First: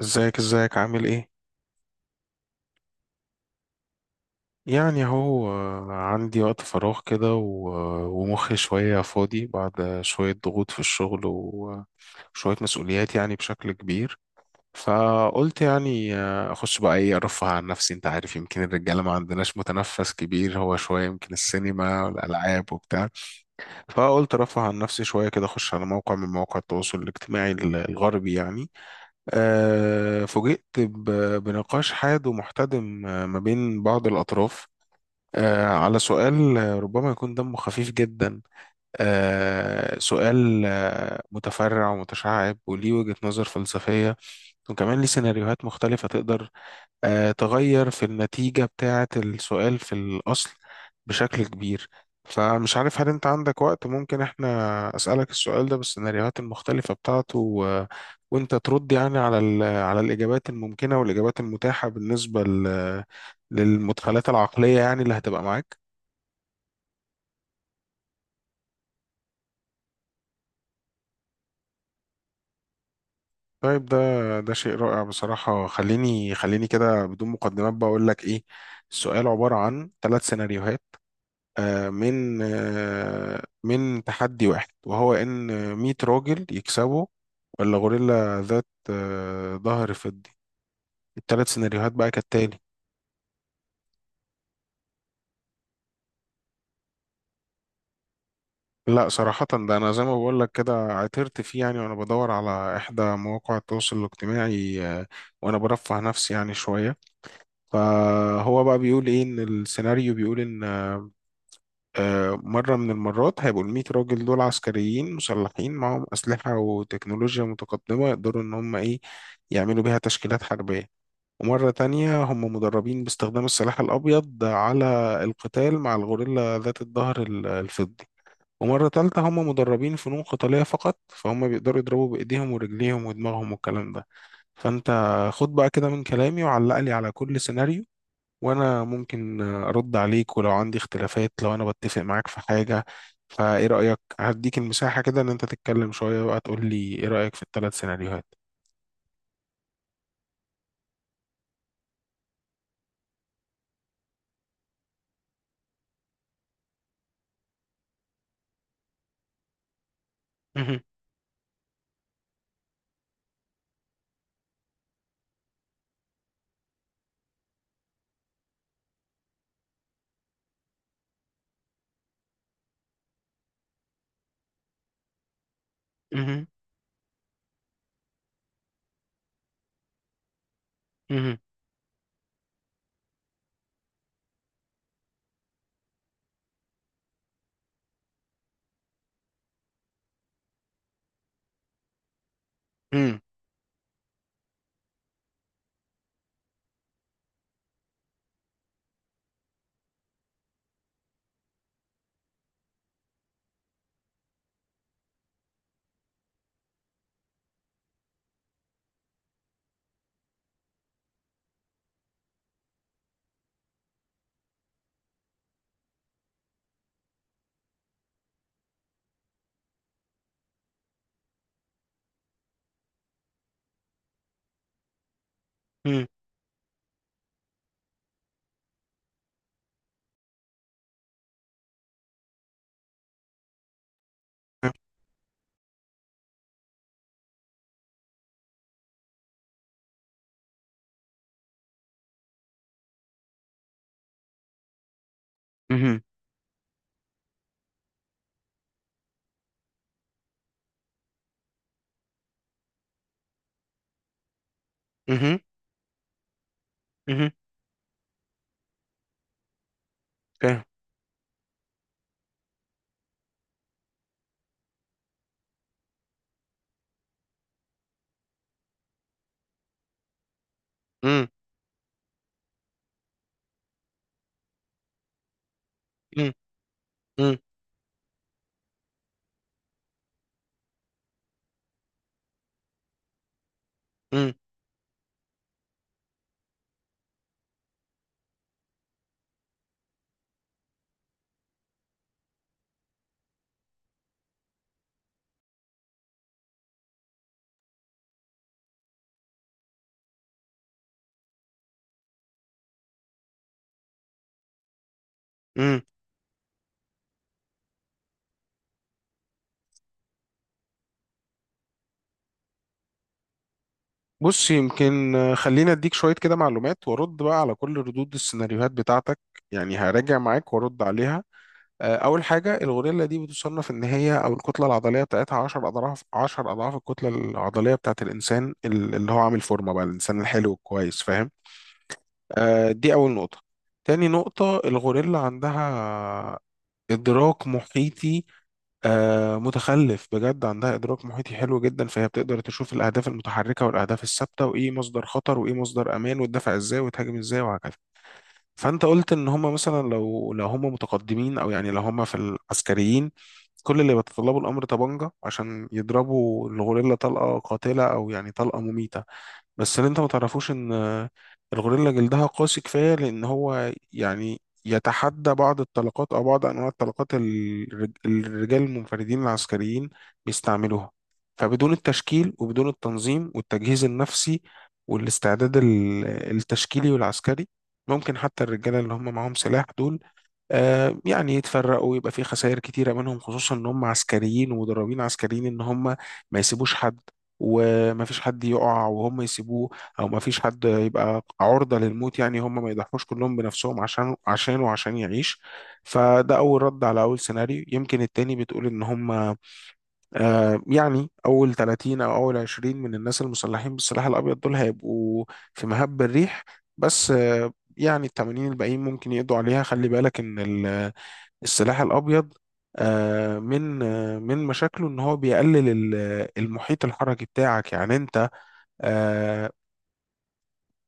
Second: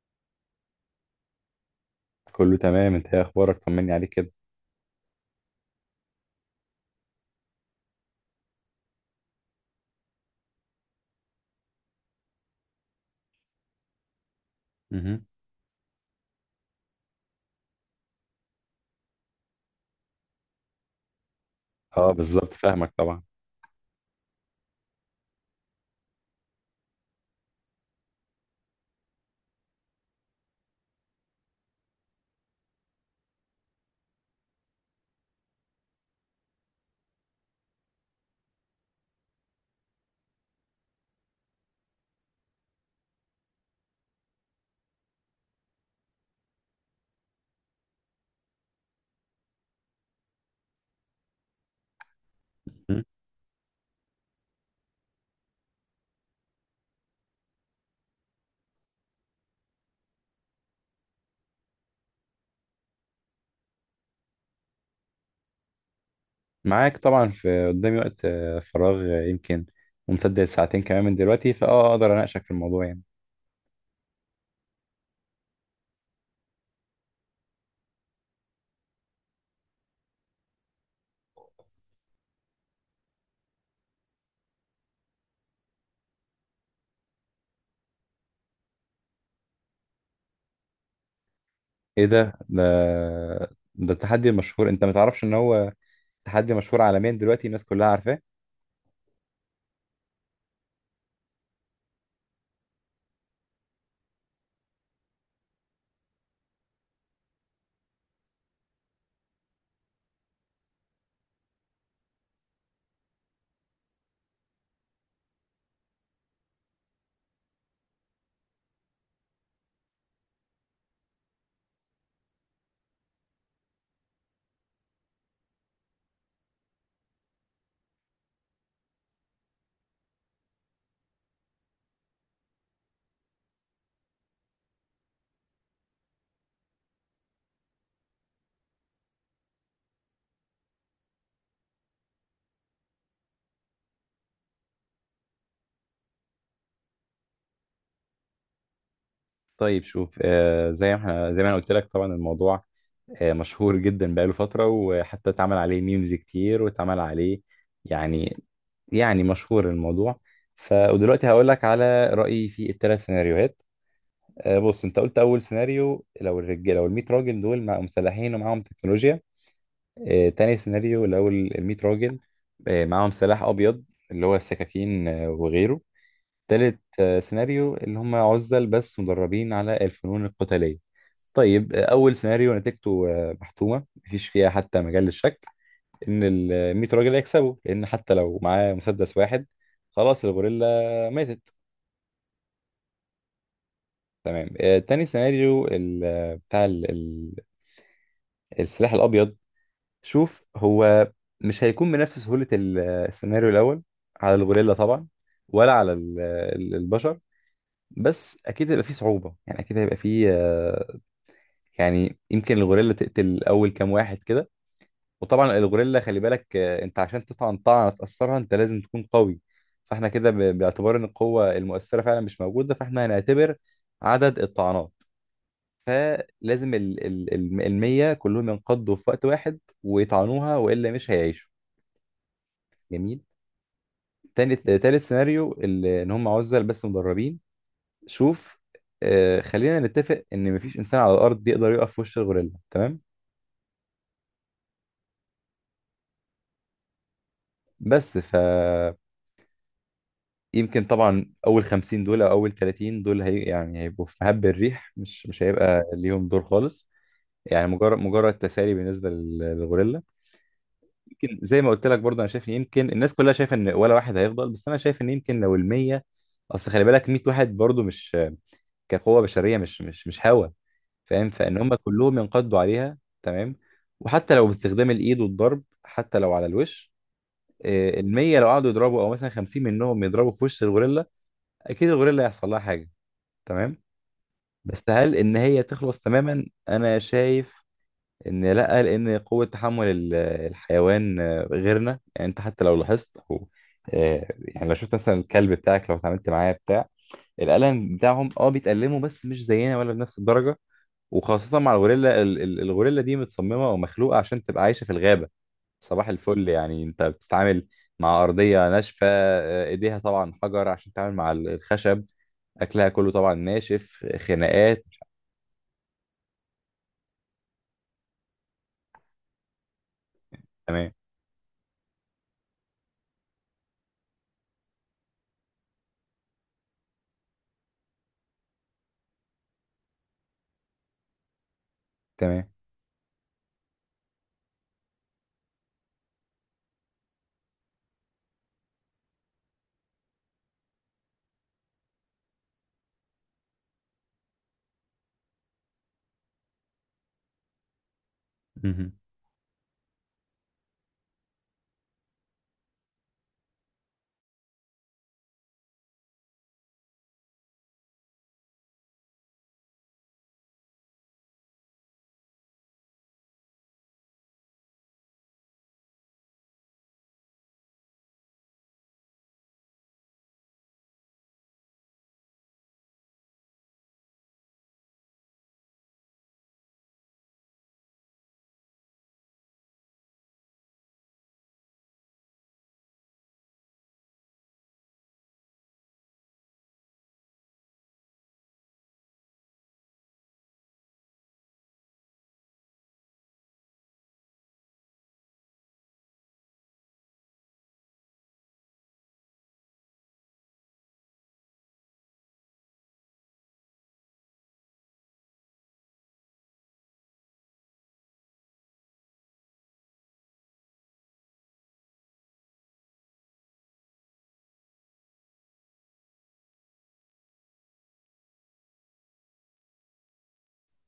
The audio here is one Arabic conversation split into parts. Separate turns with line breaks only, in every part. ازيك ازيك عامل ايه؟
كله تمام، انت ايه اخبارك؟ طمني عليك كده.
يعني اهو، عندي وقت فراغ كده ومخي شوية فاضي بعد شوية ضغوط في الشغل وشوية مسؤوليات يعني بشكل كبير.
مهم.
فقلت يعني، اخش بقى ايه ارفه عن نفسي، انت عارف يمكن الرجالة ما عندناش متنفس كبير، هو شوية يمكن السينما
اه بالظبط،
والالعاب
فاهمك
وبتاع.
طبعا.
فقلت ارفه عن نفسي شوية كده، اخش على موقع من مواقع التواصل الاجتماعي الغربي يعني. فوجئت بنقاش حاد ومحتدم، ما بين بعض الأطراف، على سؤال ربما يكون دمه خفيف جدا. سؤال متفرع ومتشعب وليه وجهة نظر فلسفية، وكمان ليه سيناريوهات مختلفة تقدر تغير في النتيجة بتاعة السؤال في الأصل بشكل كبير. فمش عارف
مهم.
هل أنت عندك وقت ممكن إحنا أسألك السؤال ده بالسيناريوهات المختلفة بتاعته و... وأنت ترد يعني على ال... على الإجابات الممكنة والإجابات المتاحة بالنسبة ل... للمدخلات العقلية يعني اللي هتبقى معاك.
معاك طبعا. في قدامي وقت فراغ يمكن ممتد لساعتين كمان من دلوقتي، فاه اقدر اناقشك في الموضوع يعني.
طيب ده، ده شيء رائع بصراحة. خليني كده بدون مقدمات بقول لك إيه. السؤال عبارة عن ثلاث سيناريوهات، من تحدي واحد، وهو ان 100 راجل يكسبوا ولا غوريلا ذات ظهر فضي. الثلاث سيناريوهات
ايه
بقى
ده؟
كالتالي:
ده التحدي المشهور، انت ما تعرفش ان هو تحدي مشهور عالميا دلوقتي، الناس كلها عارفاه.
لا صراحة ده، أنا زي ما بقول لك كده عثرت فيه يعني وأنا بدور على إحدى مواقع التواصل الاجتماعي، وأنا برفه نفسي يعني شوية. فهو بقى بيقول إيه، إن السيناريو بيقول إن مرة من المرات هيبقوا الميت راجل دول عسكريين مسلحين معاهم أسلحة وتكنولوجيا متقدمة يقدروا إن هم إيه، يعملوا بيها تشكيلات حربية. ومرة تانية هم مدربين باستخدام السلاح الأبيض على القتال مع الغوريلا ذات الظهر الفضي. ومرة تالتة هم مدربين فنون قتالية فقط، فهم بيقدروا يضربوا بإيديهم ورجليهم ودماغهم والكلام ده. فأنت خد بقى كده من كلامي وعلق لي على كل سيناريو، وانا ممكن ارد عليك ولو عندي اختلافات، لو انا بتفق معاك في حاجة. فايه رأيك هديك المساحة كده ان انت تتكلم شوية بقى، تقول لي ايه رأيك في الثلاث سيناريوهات؟
طيب شوف، زي ما احنا، زي ما انا قلت لك، طبعا الموضوع مشهور جدا بقاله فترة، وحتى اتعمل عليه ميمز كتير واتعمل عليه يعني، يعني مشهور الموضوع.
مهم.
ودلوقتي هقول لك على رأيي في الثلاث سيناريوهات. بص، انت قلت اول سيناريو لو الرجاله، لو ال 100 راجل دول مع مسلحين ومعاهم تكنولوجيا. تاني سيناريو لو ال 100 راجل معاهم سلاح ابيض، اللي هو السكاكين وغيره.
مهم.
تالت سيناريو اللي هم عزل بس مدربين على الفنون القتالية.
مهم.
طيب، اول سيناريو نتيجته محتومة، مفيش فيها حتى مجال للشك ان ال 100 راجل هيكسبوا، لان حتى لو معاه مسدس واحد، خلاص الغوريلا ماتت.
مهم.
تمام. تاني سيناريو بتاع السلاح الابيض، شوف، هو مش هيكون بنفس سهولة السيناريو الاول على الغوريلا طبعا، ولا على البشر، بس اكيد هيبقى فيه صعوبة يعني، اكيد هيبقى فيه يعني يمكن الغوريلا تقتل اول كام واحد كده. وطبعا الغوريلا خلي بالك، انت عشان تطعن طعنه تاثرها انت لازم تكون قوي. فاحنا كده باعتبار ان القوه المؤثره فعلا مش موجوده، فاحنا هنعتبر عدد الطعنات.
مهم.
فلازم المية كلهم ينقضوا في وقت واحد ويطعنوها، والا مش هيعيشوا. جميل. تاني تالت سيناريو ان هم عزل بس مدربين. شوف، خلينا نتفق ان مفيش انسان على الارض يقدر يقف في وش الغوريلا. تمام.
مهم.
بس ف يمكن طبعا اول 50 دول او اول 30 دول هي يعني هيبقوا في مهب الريح، مش
مهم.
مش هيبقى ليهم دور خالص.
مهم.
يعني مجرد تسالي بالنسبه للغوريلا.
فاهم.
يمكن زي ما قلت لك برضه، انا شايف ان يمكن الناس كلها شايفه ان ولا واحد هيفضل، بس انا شايف ان يمكن لو ال 100، اصل خلي بالك 100 واحد برضه، مش كقوه بشريه مش هوا،
مم،
فاهم؟ فان هم كلهم ينقضوا عليها تمام، وحتى لو باستخدام الايد والضرب، حتى
مم،
لو على الوش،
مم،
ال 100 لو قعدوا يضربوا، او مثلا 50 منهم يضربوا في وش الغوريلا، اكيد الغوريلا هيحصل لها حاجه. تمام.
مم،
بس هل ان هي تخلص تماما؟ انا شايف ان لا، لان قوة تحمل الحيوان غيرنا، يعني انت حتى لو لاحظت او يعني لو شفت مثلا الكلب بتاعك لو اتعاملت معاه بتاع، الألم بتاعهم اه بيتألموا بس مش زينا ولا بنفس الدرجة. وخاصة مع الغوريلا، الغوريلا دي متصممة ومخلوقة عشان تبقى عايشة في الغابة.
مم.
صباح الفل، يعني انت بتتعامل مع أرضية ناشفة، ايديها طبعا حجر عشان تتعامل مع الخشب، أكلها كله طبعا ناشف،
بص
خناقات.
يمكن، خلينا اديك شوية كده معلومات وارد بقى على كل ردود السيناريوهات بتاعتك، يعني هراجع معاك وارد
تمام.
عليها. أول حاجة، الغوريلا دي بتصنف إن هي أو الكتلة العضلية بتاعتها 10 أضعاف، 10 أضعاف الكتلة العضلية بتاعت الإنسان اللي هو عامل فورمة بقى، الإنسان الحلو الكويس، فاهم.
تمام.
دي أول نقطة. تاني نقطة، الغوريلا عندها إدراك محيطي، متخلف بجد، عندها إدراك محيطي حلو جدا، فهي بتقدر تشوف الأهداف المتحركة والأهداف الثابتة وإيه مصدر خطر وإيه مصدر أمان وتدافع إزاي وتهاجم إزاي وهكذا. فانت
مهم.
قلت ان هم مثلا، لو هم متقدمين او يعني لو هم في العسكريين، كل اللي بيتطلبوا الامر طبنجة عشان يضربوا الغوريلا طلقة قاتلة او يعني طلقة مميتة. بس اللي انت ما تعرفوش ان الغوريلا جلدها قاسي كفايه، لان هو يعني يتحدى بعض الطلقات او بعض انواع الطلقات الرجال المنفردين العسكريين بيستعملوها. فبدون التشكيل وبدون التنظيم والتجهيز النفسي والاستعداد التشكيلي والعسكري، ممكن حتى الرجاله اللي هم معاهم سلاح دول يعني يتفرقوا ويبقى في خسائر كتيرة منهم، خصوصا ان هم عسكريين ومدربين عسكريين ان هم ما يسيبوش حد، وما فيش حد يقع وهم يسيبوه، او ما فيش حد يبقى عرضة للموت يعني، هم ما يضحوش كلهم بنفسهم عشان عشان وعشان يعيش. فده اول رد على اول سيناريو. يمكن التاني بتقول ان هم يعني اول 30 او اول 20 من الناس المسلحين بالسلاح الابيض دول هيبقوا في مهب الريح، بس يعني ال 80 الباقيين ممكن يقضوا عليها. خلي بالك ان السلاح الابيض من مشاكله ان هو بيقلل المحيط الحركي بتاعك، يعني انت آه،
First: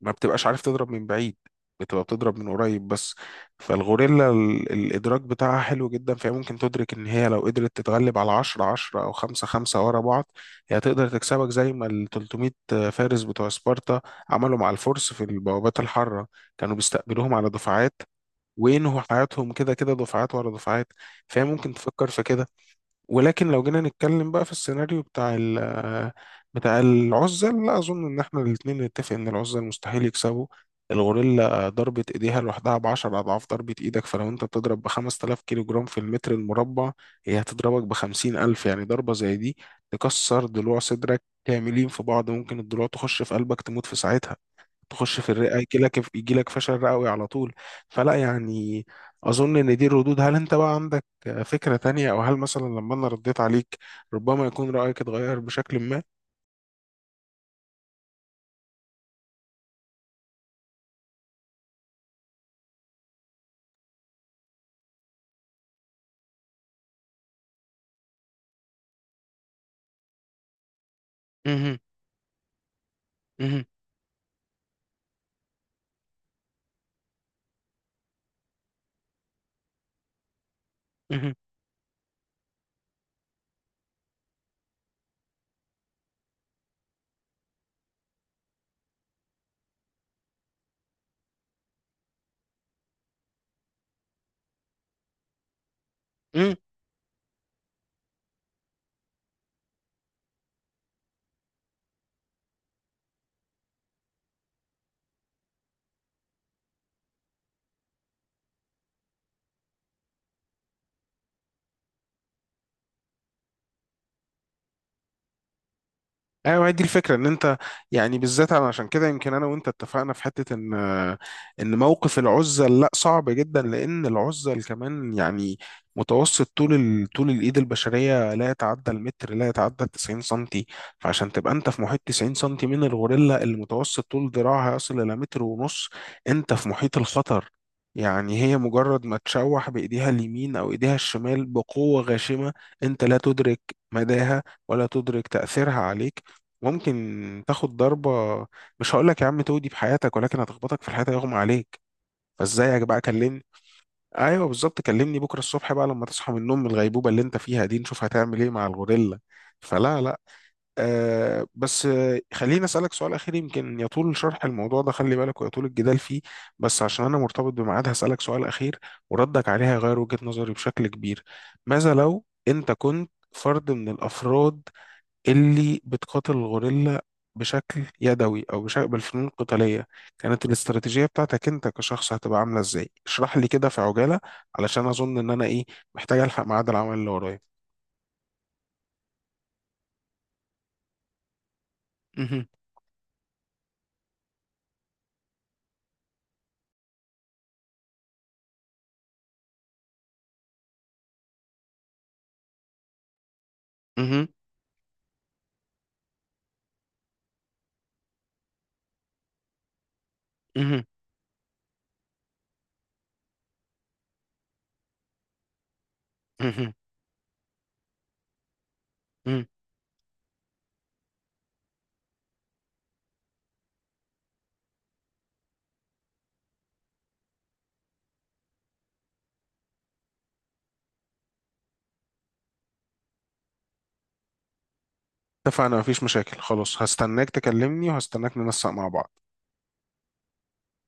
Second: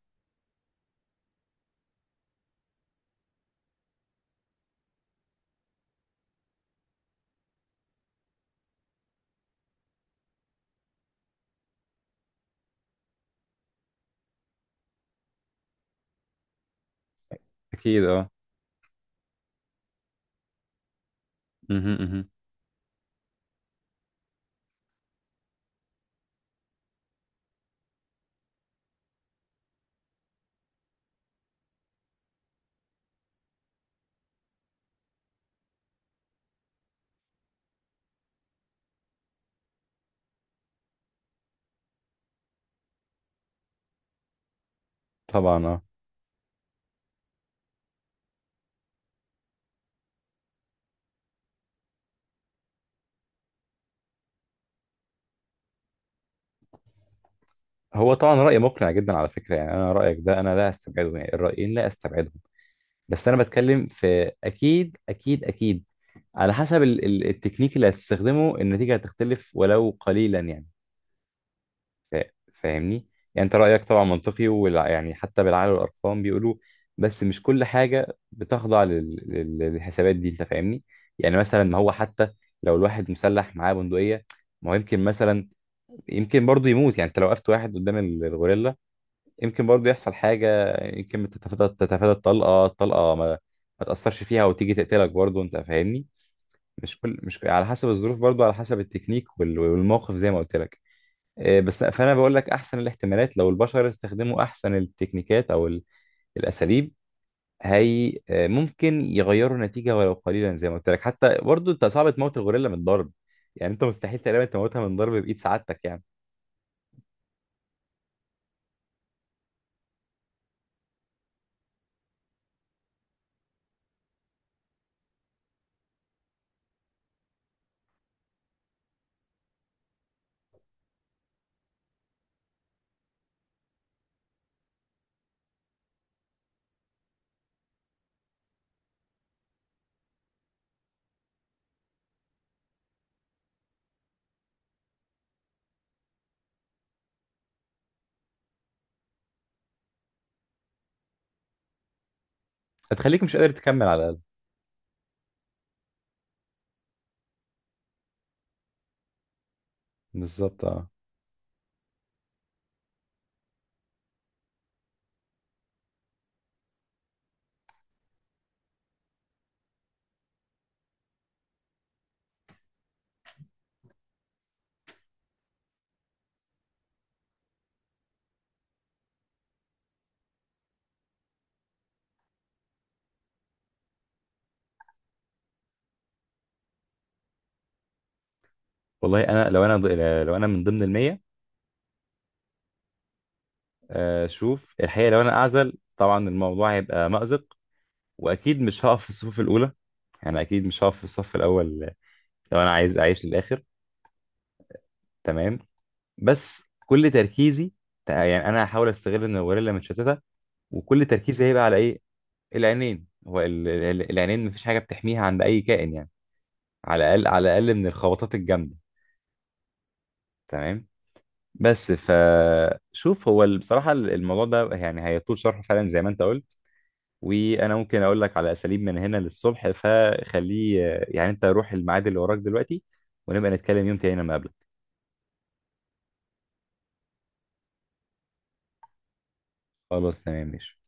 ما بتبقاش عارف تضرب من بعيد، بتبقى بتضرب من قريب بس. فالغوريلا الادراك بتاعها حلو جدا، فهي ممكن تدرك ان هي لو قدرت تتغلب على 10 او 5 ورا بعض، هي تقدر تكسبك زي ما ال 300 فارس بتوع سبارتا عملوا مع الفرس في البوابات الحاره، كانوا بيستقبلوهم على دفعات
اكيد اه.
وينهوا حياتهم كده، كده دفعات ورا دفعات. فهي ممكن
مهم،
تفكر في
مهم.
كده. ولكن لو جينا نتكلم بقى في السيناريو بتاع العزل، لا أظن إن إحنا الاتنين نتفق إن العزل مستحيل يكسبوا. الغوريلا ضربة إيديها لوحدها بعشر أضعاف ضربة إيدك، فلو أنت بتضرب بخمسة آلاف كيلو جرام في المتر المربع، هي هتضربك بخمسين ألف. يعني ضربة زي دي تكسر ضلوع صدرك كاملين في بعض، ممكن الضلوع تخش في قلبك تموت في ساعتها، تخش في الرئة
طبعا
يجي
اه.
لك يجي لك فشل رئوي على طول. فلا يعني، أظن إن دي الردود. هل أنت بقى عندك فكرة تانية، أو هل مثلا لما أنا رديت عليك ربما يكون رأيك اتغير بشكل ما؟
هو طبعا رأي مقنع جدا على فكرة، يعني انا رأيك ده انا لا استبعده، يعني الرأيين لا استبعدهم، بس انا بتكلم في، اكيد على حسب التكنيك اللي هتستخدمه النتيجة هتختلف ولو قليلا يعني.
مهم.
فا- فاهمني، يعني انت
مهم.
رأيك طبعا منطقي ولا يعني، حتى بالعقل والارقام بيقولوا. بس مش كل حاجة بتخضع للحسابات دي، انت فاهمني. يعني مثلا، ما هو حتى لو الواحد مسلح معاه بندقية، ما هو يمكن مثلا، يمكن برضو يموت، يعني انت لو وقفت واحد قدام الغوريلا يمكن برضو يحصل حاجة، يمكن تتفادى، تتفادى الطلقة ما ما تأثرش فيها وتيجي تقتلك برضو، انت فاهمني.
مهم.
مش كل، مش على حسب الظروف برضو، على حسب التكنيك وال- والموقف زي ما قلت لك. إيه، بس فانا بقول لك، احسن الاحتمالات لو البشر استخدموا احسن التكنيكات او الاساليب، هي ممكن يغيروا النتيجة ولو قليلا. زي ما قلت لك، حتى برضو انت صعب تموت الغوريلا من ضرب، يعني انت مستحيل تقريبا تموتها من ضرب بإيد سعادتك يعني.
ايوه هي دي الفكره، ان انت يعني بالذات. انا عشان كده يمكن انا وانت اتفقنا في حته، ان ان موقف العزل لا، صعب جدا، لان العزل كمان يعني متوسط طول ال... طول الايد البشريه لا يتعدى المتر، لا يتعدى 90 سنتي. فعشان تبقى انت في محيط 90 سنتي من الغوريلا اللي متوسط طول ذراعها يصل الى متر ونص، انت في محيط الخطر. يعني هي مجرد ما تشوح بإيديها اليمين أو إيديها الشمال بقوة غاشمة، أنت لا تدرك مداها ولا تدرك تأثيرها عليك. ممكن تاخد ضربة مش هقول لك يا عم تودي بحياتك، ولكن هتخبطك في الحياة يغمى عليك. فازيك بقى
هتخليك مش
كلمني.
قادر تكمل على.
ايوه بالظبط، كلمني بكرة الصبح بقى لما تصحى من النوم، من الغيبوبة اللي انت فيها دي، نشوف هتعمل ايه مع الغوريلا. فلا لا.
بالظبط اه.
آه بس آه، خليني اسألك سؤال اخير. يمكن يطول شرح الموضوع ده خلي بالك، ويطول الجدال فيه، بس عشان انا مرتبط بميعاد هسألك سؤال اخير وردك عليه هيغير وجهة نظري بشكل كبير. ماذا لو انت كنت فرد من الافراد اللي بتقاتل الغوريلا بشكل يدوي او بشكل بالفنون القتاليه، كانت الاستراتيجيه بتاعتك انت كشخص هتبقى عامله ازاي؟ اشرح لي كده في عجاله علشان اظن ان انا ايه، محتاج الحق ميعاد العمل اللي ورايا.
والله انا لو انا من ضمن المية،
مهم.
شوف الحقيقة، لو انا اعزل طبعا الموضوع هيبقى مأزق، واكيد مش هقف في الصفوف الاولى، يعني اكيد مش هقف في الصف الاول لو انا عايز اعيش للاخر.
مهم.
تمام. بس كل تركيزي يعني، انا هحاول استغل ان الغوريلا متشتتة،
مهم.
وكل تركيزي هيبقى على ايه؟ العينين. هو العينين مفيش حاجة بتحميها عند اي كائن يعني،
مهم.
على الاقل، على الاقل من الخبطات الجامدة.
مهم.
تمام. بس فشوف هو ال-، بصراحة الموضوع ده يعني هيطول شرحه فعلا زي ما انت قلت، وانا ممكن اقول لك على اساليب من هنا للصبح، فخليه يعني، انت روح الميعاد اللي وراك دلوقتي، ونبقى نتكلم يوم تاني لما اقابلك.
اتفقنا، مفيش مشاكل، خلاص هستناك تكلمني وهستناك ننسق مع بعض.
خلاص تمام ماشي.